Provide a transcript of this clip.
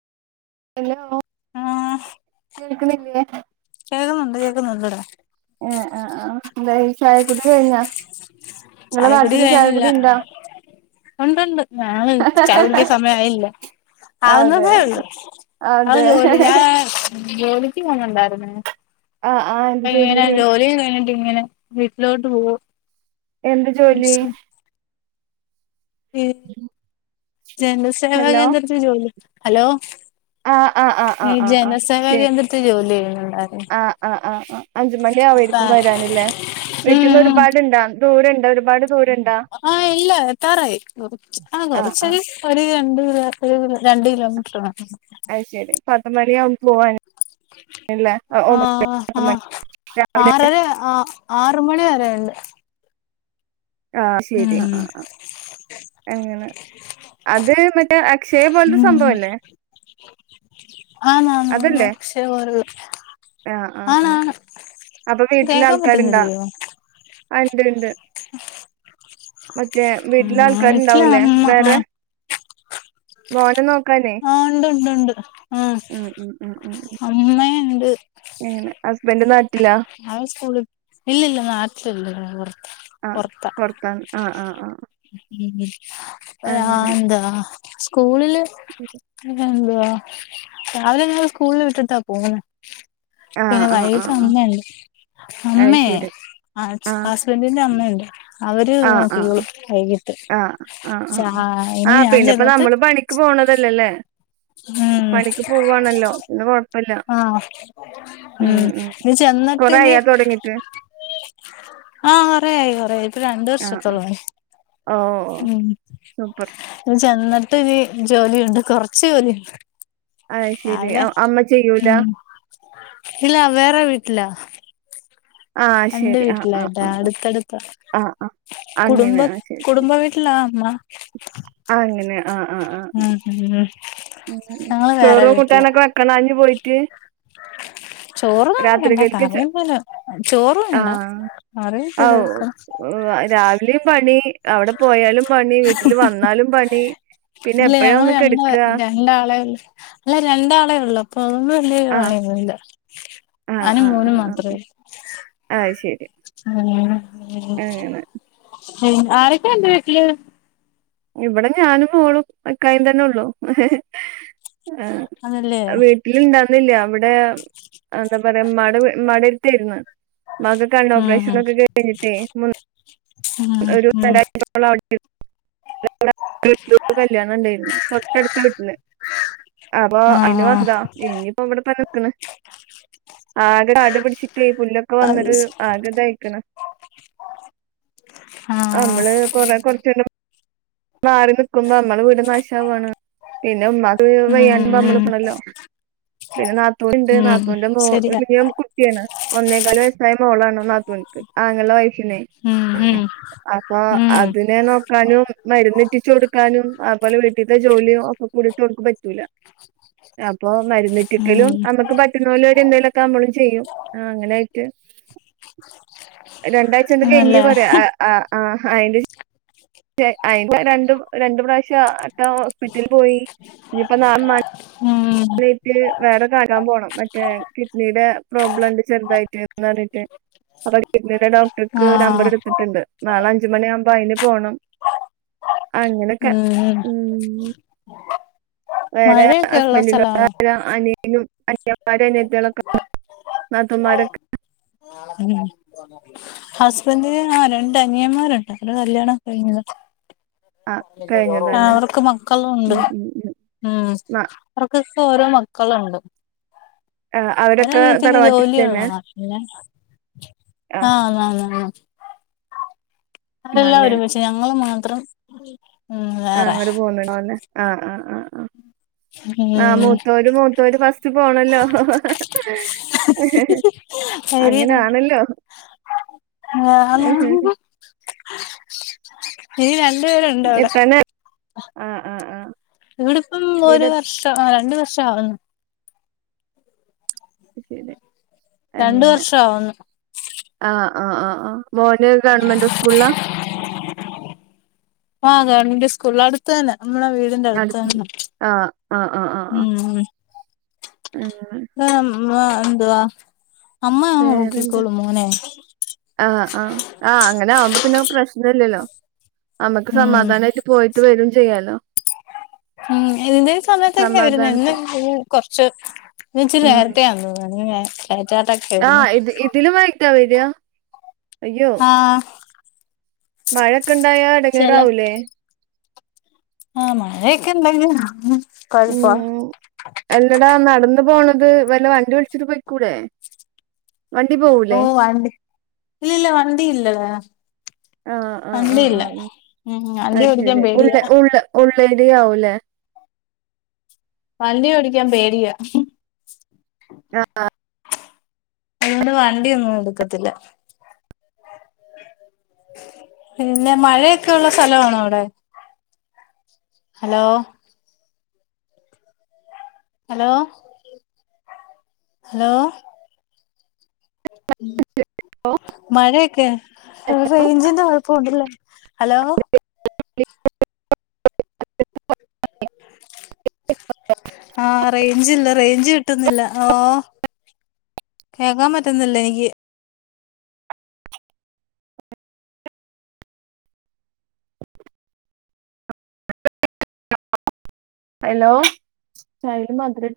Hello കേൾക്കണില്ലേ കേൾക്കുന്നുണ്ട് കേൾക്കുന്നുണ്ട് ഇടാ ആഹ് ആഹ് ആഹ് എന്താ ചായ കുടി കഴിഞ്ഞാ നിങ്ങള നാട്ടില് ചായകുടി ഇണ്ടാ ഉണ്ടണ്ട് ഞാൻ ചായകുടിക്കാൻ സമയയില്ല അതെ ആവുന്നതേ ഉള്ളു അവ അതെ ജോലി ഞാൻ ജോലിക്ക് പോന്നണ്ടായിരുന്ന ആഹ് ആഹ് എന്ത് അപ്പ ഇങ്ങനെ ജോലി കഴിഞ്ഞിട്ട് ഇങ്ങനെ വീട്ടിലോട്ട് പോകും എന്ത് ജോലി ഇ [unintelligible] ചനസേവാ ഹലോ കേന്ദ്രത്തി ജോലി ഹലോ ആഹ് ആഹ് ആഹ് ഈ ആഹ് ആഹ് ആഹ് ജനസേവ ശരി കേന്ദ്രത്തിൽ ജോലി ചെയ്യുന്നുണ്ടാര് ആഹ് ആഹ് ആഹ് ആഹ് [unintelligible] വീട്ടീന്ന് ഒരുപാട്ണ്ട ദൂരണ്ട് ഒരുപാട് ദൂരുണ്ട് ആഹ് ഇല്ല എത്തറായി ആഹ് ഗറച്ചരി ഒരു രണ്ട് ക രണ്ട് കിലോമീറ്റർ വേ അയ്ശരി പദമലയാക്പ പോകാന് ആഹ് മണി ആഹ് രാവിലെ ആറല്ലേ ആഹ് ആറ് മണി വരെയ ഉണ്ട് ആഹ് ശരി ആഹ് ആഹ് അങ്ങനെ അത് മറ്റേ അക്ഷയെ പോലത്തെ ഉം സംഭവല്ലെ [unintelligible] ആണാണ് അതല്ലേ ആക്ഷേയപൊലുള്ള ആഹ് ആഹ് ആണ് ആഹ് ആണ് അപ്പൊ വീട്ടില് കേക്കാൻ ആൾക്കാരുണ്ടാ പറ്റുനില്ലയോ ആഹ് ഇണ്ട് ഇണ്ട് മറ്റേ വീട്ടിലെ ആഹ് വീട്ടില് ആൾക്കാരുണ്ടാവൂല്ലേ അമ്മ വേറെ ആഹ് മോന നോക്കാനേ ആഹ് ഇണ്ട് ഇണ്ട് ഇണ്ട് ആഹ് ഉം ഉം അമ്മ ഏങ്ങനെ ഹസ്ബന്ഡ നട്ടില്ല അഹ് സ്കൂള ഇല്ല ഇില്ല നാട്ടില്ലല്ല ആഹ് പുറത്തൻ ആഹ് ആഹ് ആഹ് ഉം ആഹ് എന്താ സ്കൂളില് ഓക്കെ അഹ് പിന്നെന്തുവ രാവിലെ ഞങ്ങൾ സ്കൂളിൽ വിട്ടിട്ടാ പോകുന്ന ആഹ് പിന്നെ ആഹ് വൈകിട്ട് ആഹ് ആഹ് അമ്മയണ്ട് അത് അമ്മയ ശരി [unintelligible] ആഹ് ഹസ്ബന്റിന്റെ അമ്മുണ്ട് അവര് ആഹ് ആഹ് നോക്കോളു വൈകിട്ട് ആഹ് ആഹ് ഇനി ഞാൻ ചെന്നിട്ട് ക്ക് പോണതല്ലല്ലേ ഉം പണിക്ക് പോവാവാണല്ലോ പിന്നെ കൊഴപ്പില്ല ആഹ് ഉം ഉം ഇനി ചെന്നിട്ട് ഇനി കൊറഅയാ തുടങ്ങീട്ട് ആഹ് കുറെയി കുറെയി ഒരു രണ്ടു ആഹ് ആഹ് വർഷത്തോളം ആയി ഓഹ് ഉം സൂപ്പർ അഹ് ചെന്നിട്ടു ജോലിയുണ്ട് കൊറച്ച് ജോലിയുണ്ട് അത് ശരി ആല്ലെ അ- അമ്മ ചെയ്യൂല ഉം ഇല്ല വേറെ വീട്ടിലാ ആഹ് രണ്ട് ശരി ആഹ് ആഹ് വീട്ടിലയിട്ടാ ആഹ് അടുത്തടുത്ത ആഹ് ആഹ് ആഹ് കുടുംബ അങ്ങനെ ആഹ് ശരി ശരി കുടുംബ വീ വീട്ടില അമ്മ ആഹ് അങ്ങനെ ആഹ് ആഹ് ആഹ് ഉം ഉം ആഹ് ഞങ്ങള് ചോറ കൂട്ടാനൊക്കെ കണാഞ്ഞഞ് പോയിട്ട് ചോറും അങ്ങക്കണ്ടാ രാത്രികൽക്ക് ചെ കറിയന്തലും ചോറും വേണ്ട ആഹ് കറി ചെയ്ത് വെക്കണം രാവിലെയും പണി അവിടെ പോയാലും പണി വീട്ടിൽ വന്നാലും പണി പിന്നെ എപ്പഴാ ഒന്ന് കിടക്കാ രണ്ടാളെള്ള അല്ല രണ്ടാളേ ഉള്ളു അപ്പൊ അതൊന്നും വല്ലരു ആഹ് കാണണ്ട് ഞാനും മോനും മാത്രമേ ആയ്ശെരി ആരൊക്കെ എണ്ട് വീട്ടില് ഇവിടെ ഞാനും പോളും ഇക്കായു തന്നെ ഉള്ളൂ [unintelligible] അതല്ലേ [unintelligible] ഇണ്ടന്നില്ല അവിടെ എന്താ പറയാ ഉമ്മടെ മടരുത്തിയിരുന്ന ഉമ്മാക്ക് കണ്ണ് ഉം ഓപെഷൻ ഉം ഒക്കെ കഴഞ്ഞട്ടെ ഉം ഉം [inaudible] അടുത്ത വീട്ടിൽ ഒരു കല്യാണം ഉണ്ടായിന്ന തൊട്ടടുത്ത വീട്ടില് അപ്പൊ അതിന് ആഹ് വന്നത ഇനിയിപ്പോ ഇവിടെ തന്നെനിക്കണ ആകടെ കാലു പിടിച്ച ഈ പുല്ലൊക്കെ ആഹ് വന്നട്ടരു ആഗത അയക്കണം ആഹ് നമ്മള് കൊറ കൊറച്ചൂ മാറി നിക്കുമ്പോ നമ്മളെ വീട് നാശവുവാണ് പിന്നെ ഉമമാ [unintelligible] ഉം വയ്യാണ്ട് നമ്മള് ഉം നിക്കണന്നല്ലോ പിന്നെ നാത്തൂൻ ഇണ്ട് ഉം നാത്തൂൻ്റെ ശരിയാ മോള് ഒന്നേക്കാല് വസ്സായ മോളാണോ നാത്തുണക്ക് ആങ്ങളുടെ വൈഫിനെ ഉം ഉം അപ്പൊ ഉം അതിനെ നോക്കാനും മരുന്നെട്ടിച്ചു കൊടുക്കാനും അപോലെ വീട്ടിലത്തെ ജോലിയും ഒക്കെ കുടിട്ട് അവക്ക് പറ്റൂല അപ്പൊ മരുന്ന് ഒറ്റരിക്കലും ഉം നമ്മുക്ക് പറ്റുന്ന പോലര് എന്തെലുമൊക്കെ നമ്മളും ചെയ്യും അങ്ങനൊയിട്ട് രണ്ടാഴ്ച എണ്ട് കഴഞ്ഞി ആണല്ലേ പറയാ ആഹ്ആഹ് ആഹ് അന്റെ അയിൻ്റെ രണ്ട് രണ്ടു പ്രാവശ്യം അട്ട ഹോസ്പിറ്റലിൽ പോയി ഇനിപ്പോ നാ ഉം നറ്റ് വേറെ കട്ടാൻ പോകണം മറ്റേ കിഡ്നിയുടെ പ്രോബ്ലം ഉണ്ട് ചെറുതായിട്ട്ന്ന് പറഞ്ഞട്ട് അപ്പൊ കിഡ്നിയുടെ ഡോക്ടർക്ക് നമ്പർ ആഹ് എടുത്തിട്ടുണ്ട് നാളെ അഞ്ചുമണിയ ആകുമ്പോ അതിന് പോകണം അങ്ങനൊക്കെ ഉം വേറെ മഴയൊക്കെ ഉള്ള ഹസ്ബൻഡ സ്ഥലമാണോ അനിയനും അനിയമാരും അനത്തക്കെ നാത്തന്മാരൊക്കെ ഉ ഹസ്ബന്ഡി ന് രണ്ട് അനിയന്മാരുണ്ട് അവടെ കല്യാണം കഴിഞ്ഞത് ആ കഴിഞ്ഞതല്ലേ അവർക്ക് മക്കളുണ്ട് ഉം ഉം ഉം ന- അവർക്കൊക്കെ ഓരോ മക്കളുണ്ട് ആ, ഒരു അവരൊക്കെ അനിയ ത്തിക്ക് തറവാട്ടിൽ തന്നെ ജോലിയുള്ളതാ പിന്നെ ആ ആഹ് ആഹ് അവരെല്ലാം ആണല്ലേ ഒരുമിച്ച് ഞങ്ങള് മാത്രം ഉം ആഹ് വേറെ അങ്ങോട്ട പോുന്നുണോല്ലെ ആഹ് ആഹ്ആഹ്ആഹ് ആഹ് ഉം മൂത്തോര്മൂത്തോര് ഫസ്റ്റ് പോണല്ലോ ഹിം ഹിം ശരി അങ്ങനൊണല്ലോ [unintelligible] ഇനി രണ്ടു പേരുണ്ട് അവിടെ എത്താനാ ആ ആ ആ ഇവിടിപ്പം ഒരു ഇവിടെ വർഷം രണ്ട് വർഷആക്ണ്.. [unintelligible] രണ്ട് അങ്ങനെ വർഷആവുന്നു.. ആഹ് ആഹ് ആഹ്ആഹ്മോന് ഗവൺമെന്റ് സ്കൂളിലാ ആഹ് ഗവൺമെന്റ് സ്കൂളിലാ അടുത്ത് തന്നെ നമ്മളെ വീ.. അടുത് ആ ആ ആഹ് ആ. ഹ്. മ്മ്ഹ് അങ്ങനെ [unintelligible] എന്തുവാ.. അമ്മ വേറെന്താ അവനോക്കിക്കോളും. മോനെ.. ആഹ് ആഹ് ആഹ്അങ്ങനെ ആവുമ്പോ പിന്നെ പ്രശ്നല്ല്യല്ലോ.. അമ്മക്ക് ഉം സമാധാനായിട്ട് പോയിട്ട് വരും ചെയ്യാലോ.. ഉം ഇതിന്റെ ഈ സമയത്തൊക്കെ സമാധാനത്തിൽ [unintelligible] കൊർച്ച് ഉം നേരത്തെ.. ണ [unintelligible] എറ്റാതെ ആഹ് ഇത് ഇതിലും വെകിട്ട വരാ അയ്യോ.. ആഹ്.. മഴൊക്കെണ്ടായാ എടങ്ങെറാവൂലേ.. ആഹ് മഴയൊക്കെ ണ്ടങ്കില കൊഴപ്പം.. എല്ലടാ നടന്ന് പോണത് വല്ല വണ്ടി വിളിച്ചിട്ട്. പോയിക്കൂടെ.. ഓ വണ്ടി ഇല്ല ഇല്ല വണ്ടി ഇല്ലടാ. ആഹ ആഹ് ആഹ് വണ്ടിയില്ല ആഹ് മ്മ് ഉം അ വണ്ടി ഓടിക്കാൻ ശരി പേടിയാ ഉള്ള്. ഉള്ള്. ഉള്ളേരിയാവുലേ.. വണ്ടി ഓടിക്കാൻ പേടിയാ.. ആഹ്. അതോണ്ട്. വണ്ടിയൊന്നുടുക്കത്തില്ല.. പിന്നെ മഴയൊക്കെ ഉള്ള സ്ഥലണോ അവടെ.. ഹലോ.. അലോ. ഹലോ.. മഴയൊക്കെ റൈഞ്ചിന്റെകൊഴപ്പ്‌.. പോകല്ലേ. ഹലോ.. [inaudible] ആഹ് റൈഞ്ച് ഇല്ല റൈഞ്ച് ഇട്ടുന്നില്ല ആഹ്. കേക്കാൻ പറ്റുന്നില്ല എന്കി.. ഹലോ ചയേൽ മധരട്ട്..